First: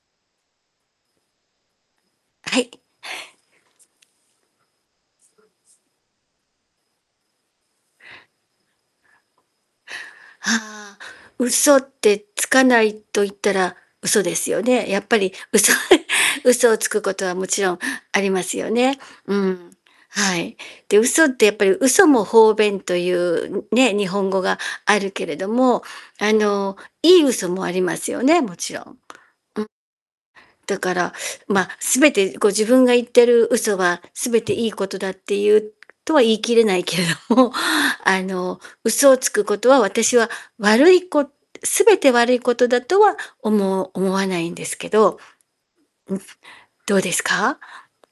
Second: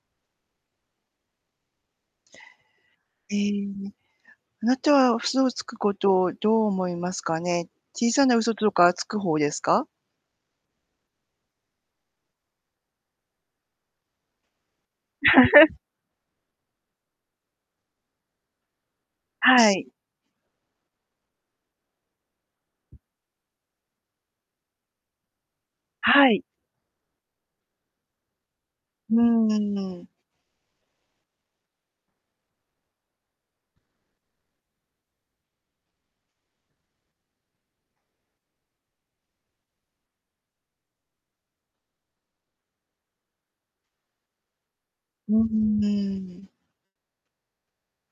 はい。ええ、あなたはそ嘘うをつでくすね。ことをどう思いますかね。小さな嘘とかつく方ですか？はあ、嘘ってつかないと言ったら嘘ですよね。やっぱり嘘 嘘をつくことはもちろんありますよね。うん。はい。はい。で、嘘ってやっぱり嘘も方便というね、日本語があるけれども、はあい。の、いい嘘もありますよね、もちろん。んうーん。うんうん。だから、ま、全てこう自分が言ってる嘘は全ていいことだっていうとは言い切れないけれども、あの、嘘をつくことは私は悪いこ全て悪いことだとは思思わないんですけど、んふ、うーん。どうですか？